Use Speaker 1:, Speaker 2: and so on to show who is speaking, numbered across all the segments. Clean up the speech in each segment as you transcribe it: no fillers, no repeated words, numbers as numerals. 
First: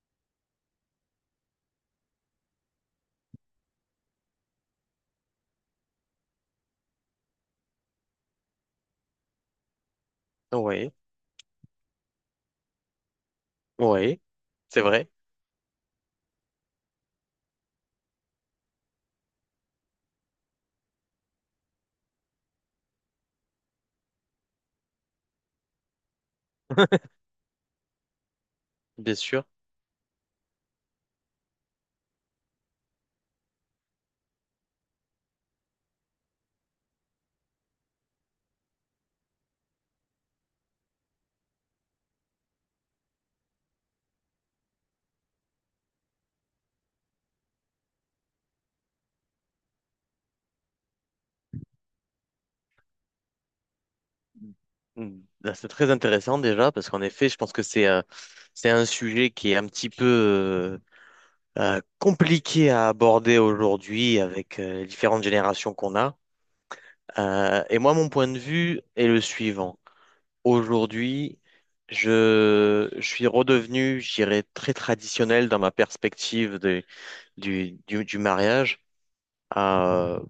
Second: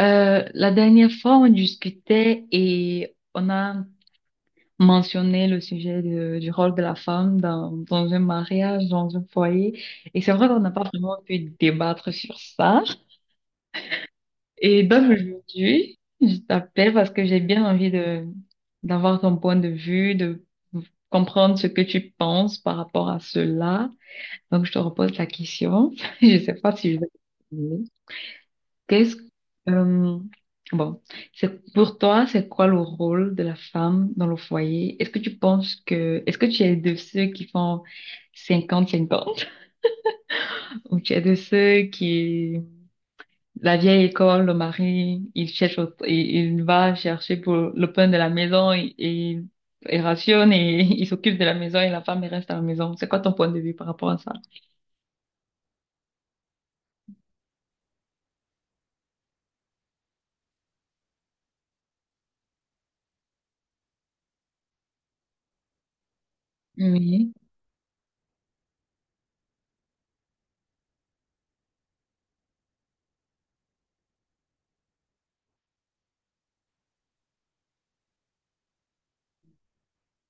Speaker 1: La dernière fois, on discutait et on a mentionné le sujet du rôle de la femme dans un mariage, dans un foyer. Et c'est vrai qu'on n'a pas
Speaker 2: Oui,
Speaker 1: vraiment pu débattre sur ça.
Speaker 2: oui, c'est
Speaker 1: Et
Speaker 2: vrai,
Speaker 1: donc aujourd'hui, je t'appelle parce que j'ai bien envie d'avoir ton point de vue, de comprendre ce que tu penses par rapport à cela. Donc je te repose la question. Je sais pas si je vais.
Speaker 2: bien
Speaker 1: Qu'est-ce,
Speaker 2: sûr.
Speaker 1: euh, bon, c'est pour toi, c'est quoi le rôle de la femme dans le foyer? Est-ce que tu penses que, est-ce que tu es de ceux qui font 50-50, ou tu es de ceux qui, la vieille école, le mari, il cherche, il va chercher pour le pain de la maison et il rationne et il s'occupe de la maison et la femme elle reste à la maison. C'est quoi ton point de vue par rapport à ça?
Speaker 2: Mm. Là, c'est très intéressant déjà parce qu'en effet, je pense que c'est un sujet qui est un petit peu euh, compliqué à aborder aujourd'hui avec les différentes générations qu'on a.
Speaker 1: Oui.
Speaker 2: Et moi, mon point de vue est le suivant. Aujourd'hui, je suis redevenu, je dirais, très traditionnel dans ma perspective du mariage. Euh,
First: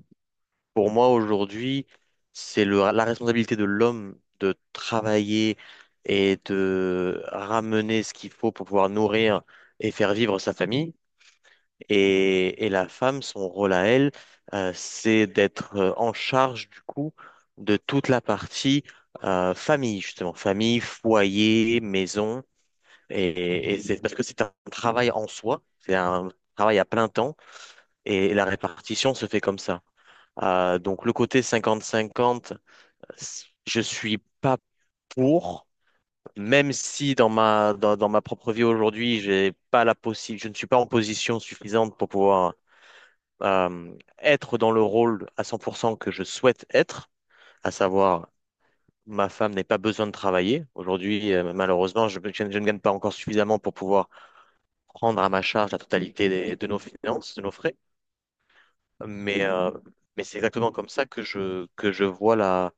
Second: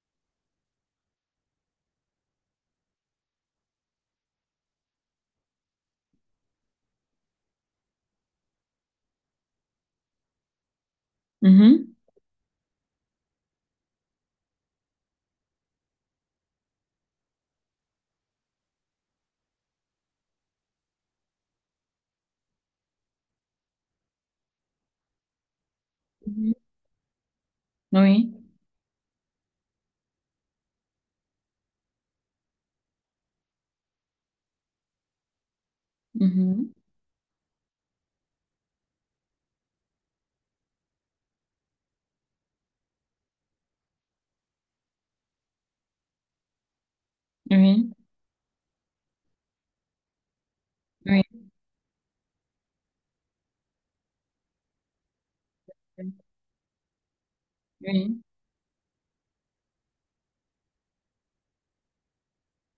Speaker 2: Pour moi, aujourd'hui, c'est la responsabilité de l'homme de travailler et de ramener ce qu'il faut pour pouvoir nourrir et faire vivre sa famille.
Speaker 1: Mhm.
Speaker 2: Et la femme, son rôle à elle, c'est d'être en charge du coup de toute la partie famille, justement, famille, foyer, maison. Et c'est parce que c'est un travail en soi, c'est un
Speaker 1: Mhm.
Speaker 2: travail à plein temps et
Speaker 1: Oui.
Speaker 2: la répartition se fait comme ça. Donc le côté cinquante-cinquante, je suis pas pour, même
Speaker 1: Mhm.
Speaker 2: si dans ma propre vie aujourd'hui, j'ai pas la possi- je ne suis pas en position suffisante pour pouvoir euh, être dans le rôle à 100% que je souhaite être, à
Speaker 1: Oui.
Speaker 2: savoir ma femme n'ait pas besoin de travailler. Aujourd'hui,
Speaker 1: Oui.
Speaker 2: malheureusement, je ne gagne pas encore suffisamment pour pouvoir prendre à ma charge la totalité de nos finances, de nos frais.
Speaker 1: Oui.
Speaker 2: Mais, euh, mais c'est exactement comme ça que je vois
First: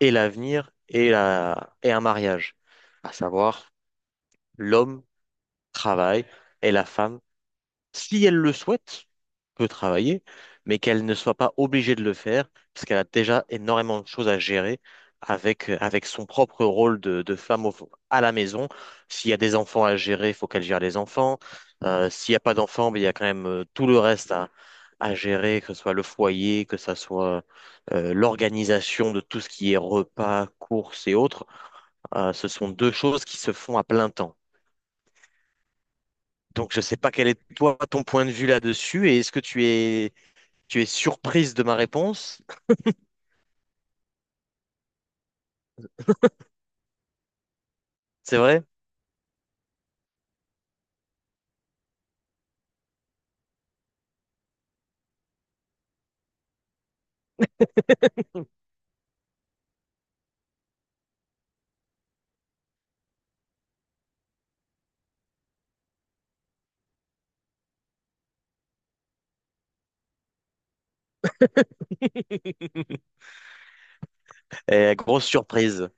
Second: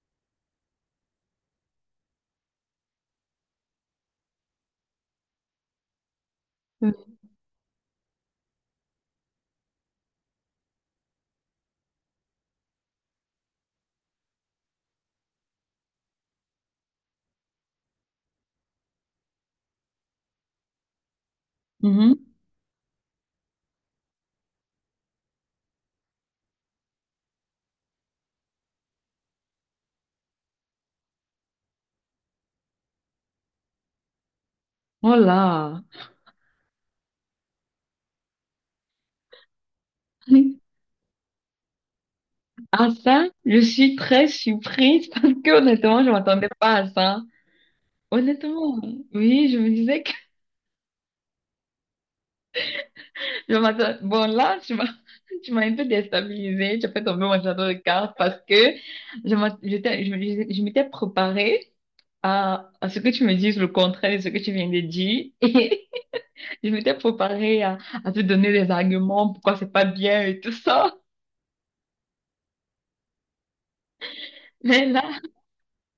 Speaker 2: et l'avenir et, et un mariage, à savoir l'homme travaille et la femme, si elle le souhaite, peut travailler, mais qu'elle ne soit pas obligée de le faire, parce qu'elle a déjà énormément de choses à gérer avec son propre rôle de femme à la maison. S'il y a des enfants à gérer, il faut qu'elle gère les enfants. Euh,
Speaker 1: Mhm.
Speaker 2: s'il n'y a pas d'enfants, ben, il y a quand même tout le reste à gérer, que ce soit le foyer, que ce soit l'organisation de tout ce qui est repas, courses et autres. Ce sont deux choses qui se font à plein temps.
Speaker 1: Oh là.
Speaker 2: Donc, je ne sais pas quel est toi ton point de vue là-dessus et est-ce que tu es surprise de ma réponse,
Speaker 1: À ça, je suis très surprise, parce que honnêtement, je m'attendais pas à ça.
Speaker 2: c'est vrai?
Speaker 1: Honnêtement, oui, je me disais que je m'attendais. Bon, là, tu m'as, tu m'as un peu déstabilisée. Tu as fait tomber mon château de cartes parce que je m'att- j'étais- je, me- je m'étais préparée à ce que tu me dises le contraire de ce que tu viens de dire. Et je m'étais préparée à te donner des arguments pourquoi c'est pas bien et tout ça. Mais
Speaker 2: Eh,
Speaker 1: là,
Speaker 2: grosse surprise.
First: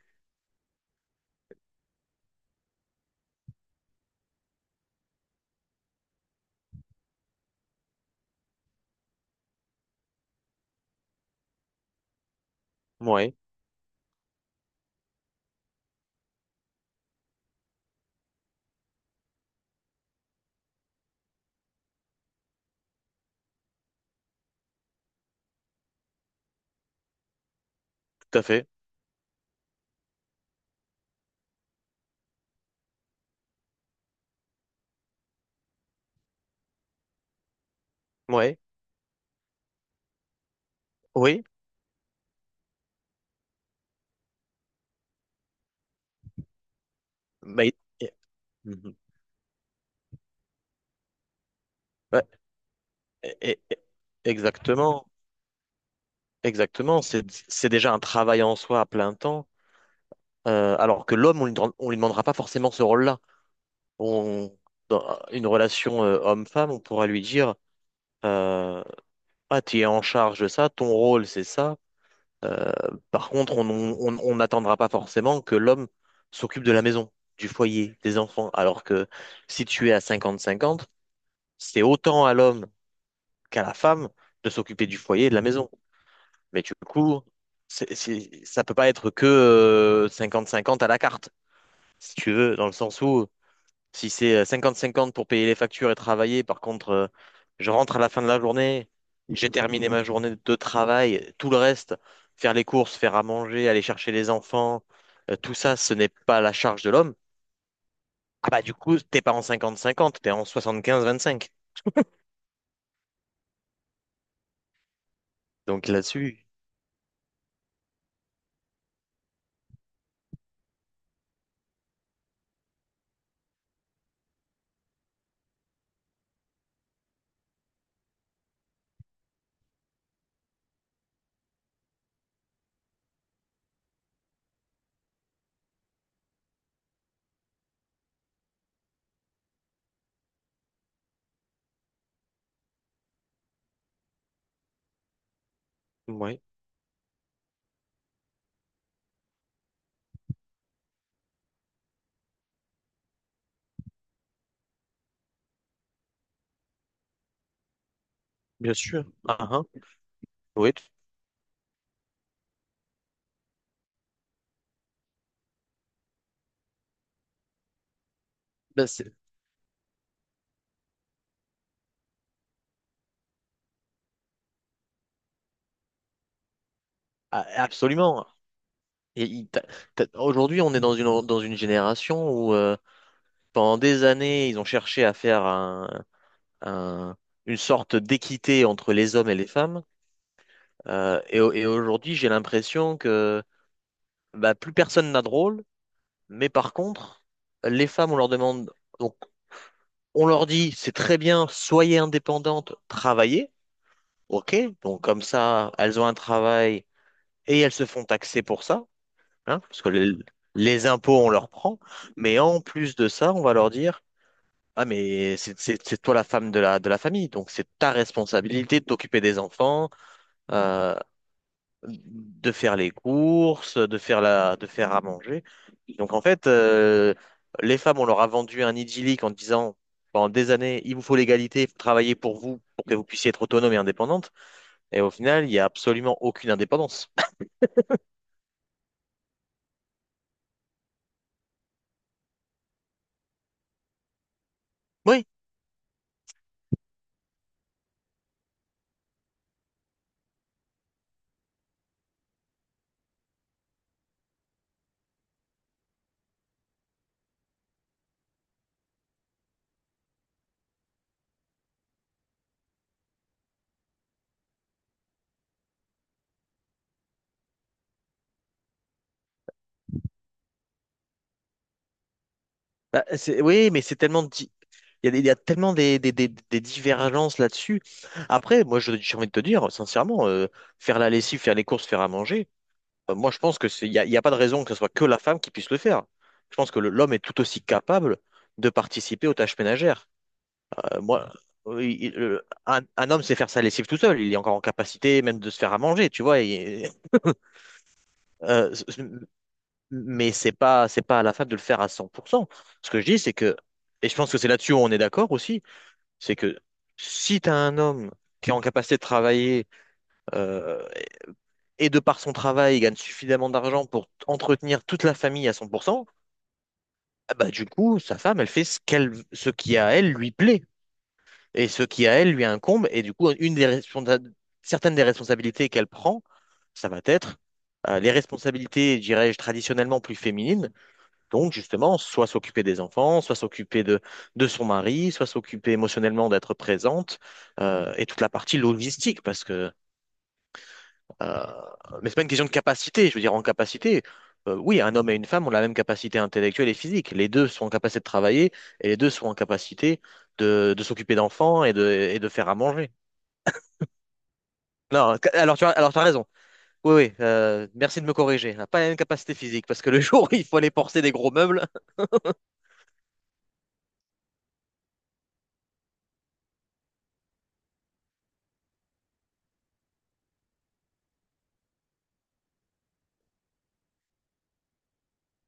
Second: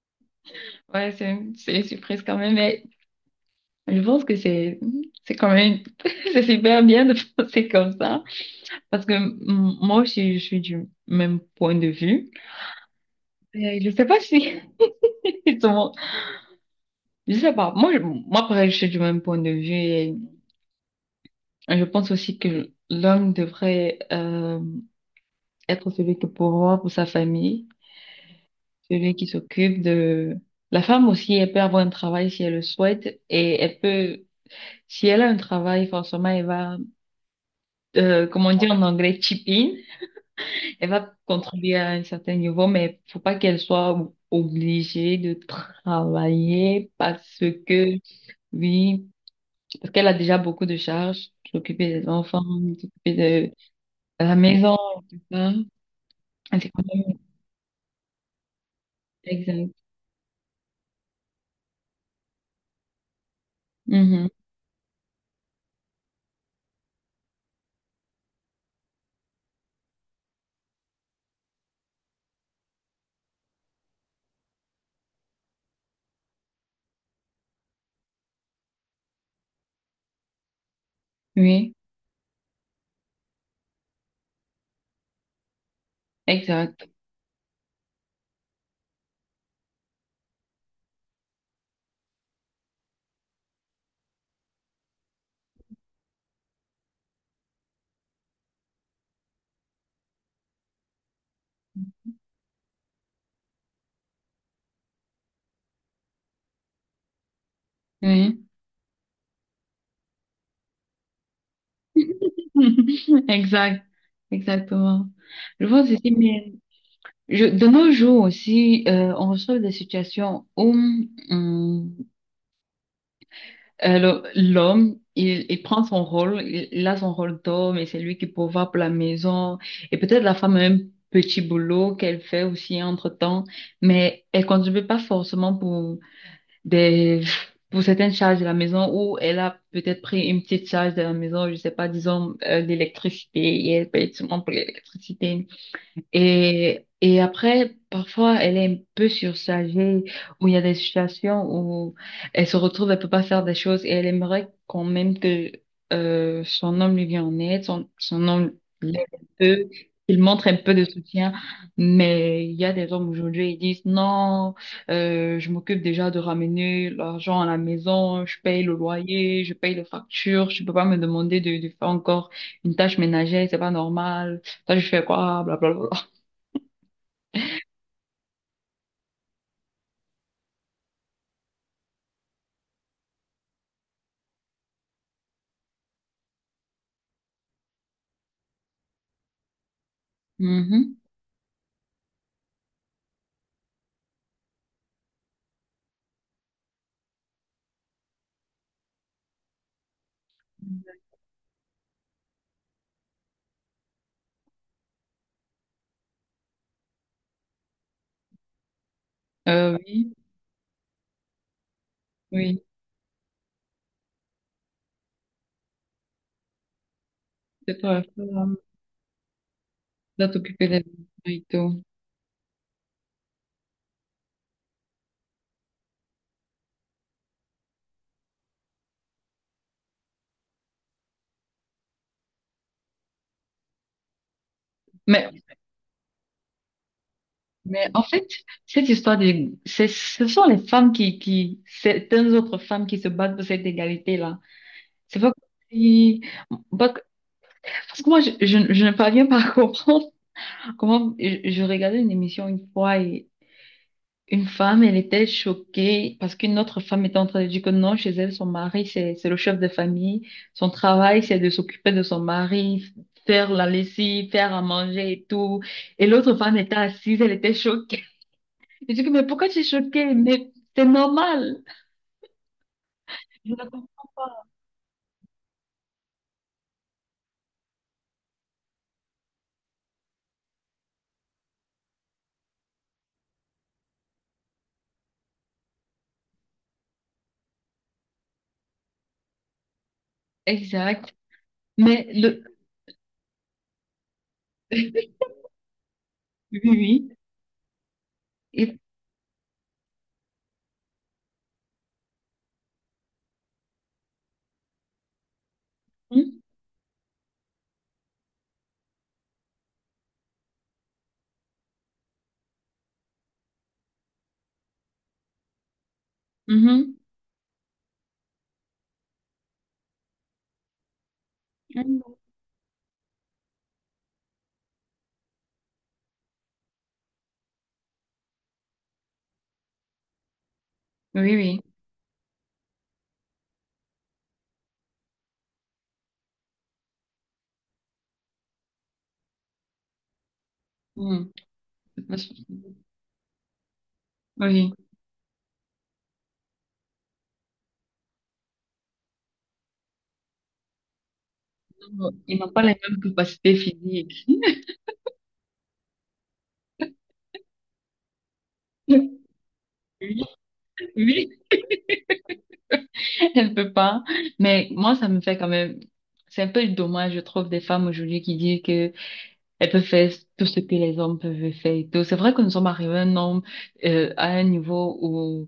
Speaker 1: ouais, c'est une surprise quand même. Je pense que c'est quand même c'est super bien de penser comme ça parce que moi aussi je suis du même point de vue.
Speaker 2: Ouais,
Speaker 1: Je sais pas si justement, je sais pas, moi pareil, je suis du même point de vue et je pense aussi que l'homme devrait être celui qui pourvoit pour sa famille,
Speaker 2: tout à fait.
Speaker 1: celui qui s'occupe de la femme aussi, elle peut avoir un travail si elle le souhaite, et elle peut, si elle a un travail, forcément elle va, comment
Speaker 2: Ouais,
Speaker 1: dire en anglais, chip in. Elle va
Speaker 2: oui.
Speaker 1: contribuer à un certain niveau, mais faut pas qu'elle soit o- obligée de travailler parce
Speaker 2: Mais,
Speaker 1: que,
Speaker 2: eh, mhm.
Speaker 1: oui, parce qu'elle a déjà beaucoup de charges, s'occuper des
Speaker 2: Ouais,
Speaker 1: enfants, s'occuper
Speaker 2: eh, eh, eh,
Speaker 1: de la maison,
Speaker 2: exactement,
Speaker 1: hein. C'est quand
Speaker 2: Exactement.
Speaker 1: même
Speaker 2: C'est déjà un travail en soi à plein temps.
Speaker 1: exact.
Speaker 2: Alors que l'homme, on lui demandera pas forcément ce rôle-là.
Speaker 1: Mhm.
Speaker 2: On, dans une relation homme-femme, on pourra lui dire, euh, tu es en charge de ça, ton rôle, c'est ça. Euh, par contre, on n'attendra pas forcément que l'homme s'occupe de la maison, du foyer, des enfants. Alors que si tu es à 50-50,
Speaker 1: Oui,
Speaker 2: c'est autant à l'homme qu'à la femme de s'occuper du foyer et de la maison. Mais du
Speaker 1: exact.
Speaker 2: coup, ça peut pas être que 50-50 à la carte, si tu veux, dans le sens où si c'est cinquante 50 pour payer les factures et travailler, par contre, je rentre à la fin de la journée, j'ai terminé ma journée de travail, tout le reste, faire les courses, faire à manger, aller chercher les enfants, tout ça, ce n'est pas la charge de l'homme.
Speaker 1: Oui.
Speaker 2: Ah bah du coup, t'es pas en cinquante cinquante, t'es en soixante quinze vingt cinq.
Speaker 1: Exact. Exactement. Je vois
Speaker 2: Donc
Speaker 1: ceci,
Speaker 2: là-dessus,
Speaker 1: mais je, de nos jours aussi, on reçoit des situations où, alors, l'homme, il prend son rôle, il a son rôle d'homme et c'est lui qui pourvoit pour la maison. Et peut-être la femme a un petit boulot qu'elle fait aussi entre-temps, mais elle contribue pas forcément pour des, pour certaines charges de la maison, ou elle a peut-être pris une petite charge de la maison, je sais pas, disons, l'électricité, et elle paye seulement pour l'électricité.
Speaker 2: ouais.
Speaker 1: Et après, parfois, elle est un peu surchargée, où il y a des situations où elle se retrouve, elle peut pas faire des choses et elle aimerait quand même que son homme lui vienne en aide, son homme
Speaker 2: Bien
Speaker 1: l'aide
Speaker 2: sûr.
Speaker 1: un
Speaker 2: Ah, ah.
Speaker 1: peu, qu'il montre un
Speaker 2: Oui,
Speaker 1: peu
Speaker 2: tu-
Speaker 1: de soutien. Mais il y a des hommes aujourd'hui, ils disent non, je m'occupe déjà de ramener l'argent à la maison, je paye le
Speaker 2: ben, c'est-
Speaker 1: loyer, je paye les factures, je peux pas me demander de faire encore une tâche ménagère, c'est pas normal. Ça, je fais quoi, blablabla.
Speaker 2: Absolument. Et il- t'as- Aujourd'hui, on est dans dans une génération où pendant des années, ils ont cherché à faire un- une sorte d'équité entre les hommes et les femmes.
Speaker 1: Mhm.
Speaker 2: Et aujourd'hui, j'ai l'impression que bah, plus personne n'a de rôle. Mais par contre, les femmes, on leur demande, donc on leur dit, c'est très bien, soyez indépendantes, travaillez. OK, donc comme ça, elles ont un travail et elles se font taxer pour ça. Hein, parce que
Speaker 1: Oui,
Speaker 2: les impôts, on leur prend, mais en
Speaker 1: oui,
Speaker 2: plus de ça, on va leur dire, ah, mais c'est toi la femme de la famille, donc c'est
Speaker 1: c'est
Speaker 2: ta
Speaker 1: toi, toi,
Speaker 2: responsabilité de t'occuper des enfants,
Speaker 1: là, t'occuper des enfants
Speaker 2: euh,
Speaker 1: et tout.
Speaker 2: de faire les courses, de de faire à manger. Donc en fait, les femmes, on leur a vendu un idyllique en disant, pendant des années, il vous faut l'égalité, il faut travailler pour vous, pour que vous puissiez être autonome et indépendante. Et au
Speaker 1: Mais,
Speaker 2: final, il n'y a absolument aucune indépendance.
Speaker 1: mais en fait, cette histoire de, c'est, ce sont les femmes certaines autres femmes qui se battent pour cette égalité-là. C'est
Speaker 2: Oui.
Speaker 1: pas comme si- pas que- parce que moi, je ne parviens pas à comprendre je regardais une émission une fois. Une femme, elle était choquée parce qu'une autre femme était en train de dire que non, chez elle, son mari, c'est le chef de famille. Son travail, c'est de s'occuper de son mari, faire la lessive, faire à manger et tout. Et l'autre femme était assise, elle était choquée. Je dis, que, mais pourquoi tu es choquée? Mais c'est normal. Je la
Speaker 2: Oui, mais
Speaker 1: comprends.
Speaker 2: il y a, il y a tellement des divergences là-dessus. Après, j'ai envie de te dire, sincèrement, faire la lessive, faire les courses, faire à manger, moi, je pense que il il y a pas de raison que ce soit que la femme qui puisse le faire. Je pense que l'homme est tout aussi capable de participer aux tâches ménagères.
Speaker 1: Exact.
Speaker 2: Moi, oui,
Speaker 1: Mais
Speaker 2: il-
Speaker 1: le,
Speaker 2: le- Un homme sait faire sa lessive tout seul. Il est encore en capacité même de se faire à manger, tu vois.
Speaker 1: oui,
Speaker 2: et-
Speaker 1: oui.
Speaker 2: euh,
Speaker 1: Et-
Speaker 2: mais c'est pas à la fable de le faire à 100%. Ce que je dis, c'est que, et je pense que c'est là-dessus où on est d'accord aussi, c'est
Speaker 1: Mhm.
Speaker 2: que si tu as un homme qui est en capacité de travailler euh, et de par son travail, il gagne suffisamment d'argent pour entretenir toute la famille à 100%,
Speaker 1: Mhm.
Speaker 2: ah bah, du coup, sa femme, elle fait ce qui à elle lui plaît et ce qui à elle lui incombe. Et du coup, certaines des responsabilités qu'elle prend, ça va être les responsabilités, dirais-je, traditionnellement plus féminines.
Speaker 1: Oui,
Speaker 2: Donc,
Speaker 1: oui.
Speaker 2: justement, soit s'occuper des enfants, soit s'occuper de son mari, soit s'occuper émotionnellement d'être présente, et toute la partie logistique, parce que,
Speaker 1: Mhm.
Speaker 2: euh, mais c'est pas une question de capacité, je veux dire, en capacité,
Speaker 1: Oui.
Speaker 2: oui, un homme et une femme ont la même capacité intellectuelle et physique. Les deux sont en capacité de travailler, et les deux sont en capacité de s'occuper d'enfants et de
Speaker 1: Ils
Speaker 2: faire
Speaker 1: n'ont
Speaker 2: à
Speaker 1: pas les
Speaker 2: manger.
Speaker 1: mêmes capacités physiques.
Speaker 2: Non, ca- alors tu as, alors t'as raison. Oui, oui, merci de me corriger. On n'a pas la même capacité physique, parce que le jour
Speaker 1: Oui,
Speaker 2: où il faut aller porter des gros
Speaker 1: oui.
Speaker 2: meubles.
Speaker 1: Elle peut pas. Mais moi, ça me fait quand même. C'est un peu dommage, je trouve, des femmes aujourd'hui qui disent que elles peuvent faire tout ce que les hommes peuvent faire et tout. C'est vrai que nous sommes arrivés à un homme, à un niveau où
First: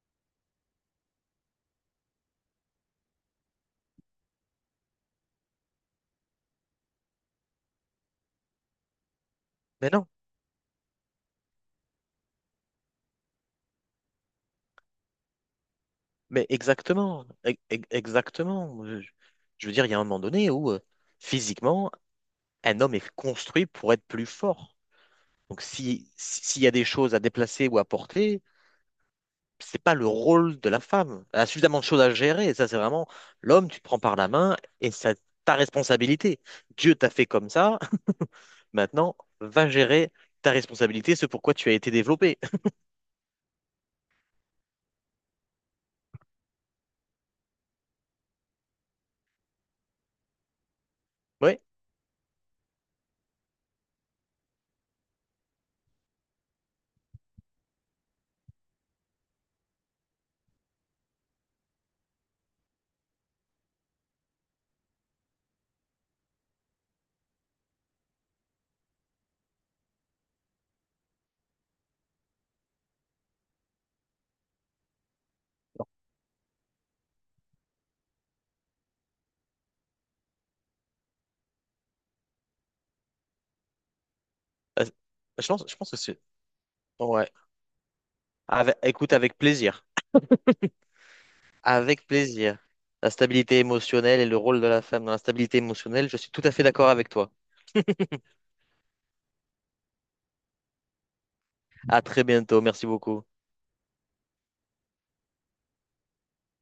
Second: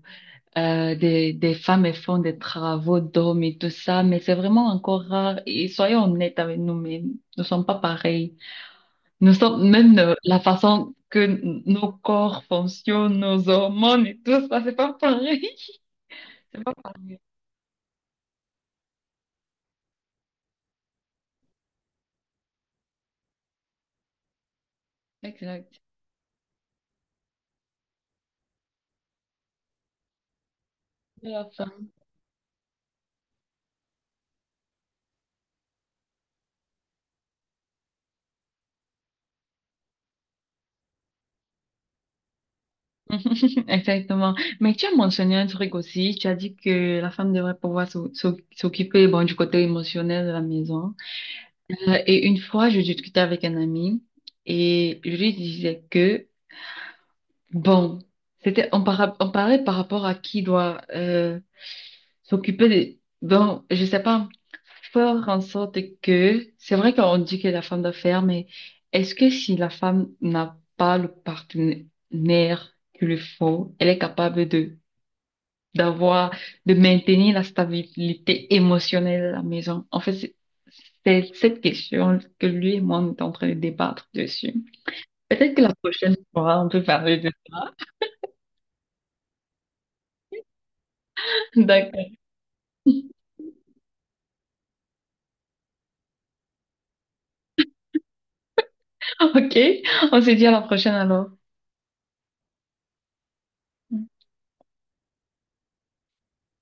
Speaker 1: des femmes elles font des travaux d'hommes et tout ça, mais c'est vraiment encore rare. Et soyons honnêtes avec nous-mêmes, nous ne sommes pas pareils. Nous sommes
Speaker 2: Mais
Speaker 1: même,
Speaker 2: non,
Speaker 1: la façon que n- nos corps fonctionnent, nos hormones et tout ça, c'est pas pareil.
Speaker 2: mais
Speaker 1: C'est pas pareil.
Speaker 2: exactement, e- e- exactement. Je veux dire, il y a un moment donné où physiquement, un homme est construit pour être plus fort. Donc,
Speaker 1: Exact.
Speaker 2: s'il y a des choses à déplacer ou à porter, c'est pas le rôle de la femme. Elle a suffisamment de choses à gérer. Et ça, c'est vraiment l'homme, tu te prends par la main et c'est ta responsabilité. Dieu t'a fait comme ça. Maintenant, va gérer ta responsabilité, ce pourquoi tu as été développé.
Speaker 1: Exactement. Mais tu as mentionné un truc aussi. Tu as dit que la femme devrait pouvoir s'occuper, bon, du côté émotionnel de la maison.
Speaker 2: Ouais,
Speaker 1: Et une fois, je discutais avec un ami et je lui disais que, bon, on parlait par rapport à qui doit s'occuper des, bon, je sais pas, faire en sorte que, c'est vrai qu'on dit que la femme doit faire, mais est-ce que si la femme n'a pas le partenaire qu'il lui faut, elle est capable de d'avoir, de maintenir la stabilité émotionnelle à la maison? En fait, c'est cette question que lui et moi, on est en train de débattre dessus.
Speaker 2: euh, je
Speaker 1: Peut-être que
Speaker 2: pense,
Speaker 1: la
Speaker 2: je pense que
Speaker 1: prochaine
Speaker 2: c'est.
Speaker 1: fois, on peut parler de
Speaker 2: Ouais.
Speaker 1: ça.
Speaker 2: Écoute, avec plaisir. Avec
Speaker 1: D'accord.
Speaker 2: plaisir. La stabilité émotionnelle et le rôle de la femme dans la stabilité émotionnelle, je suis tout à fait d'accord avec toi.
Speaker 1: OK. On se dit à la prochaine alors.
Speaker 2: À très bientôt. Merci beaucoup.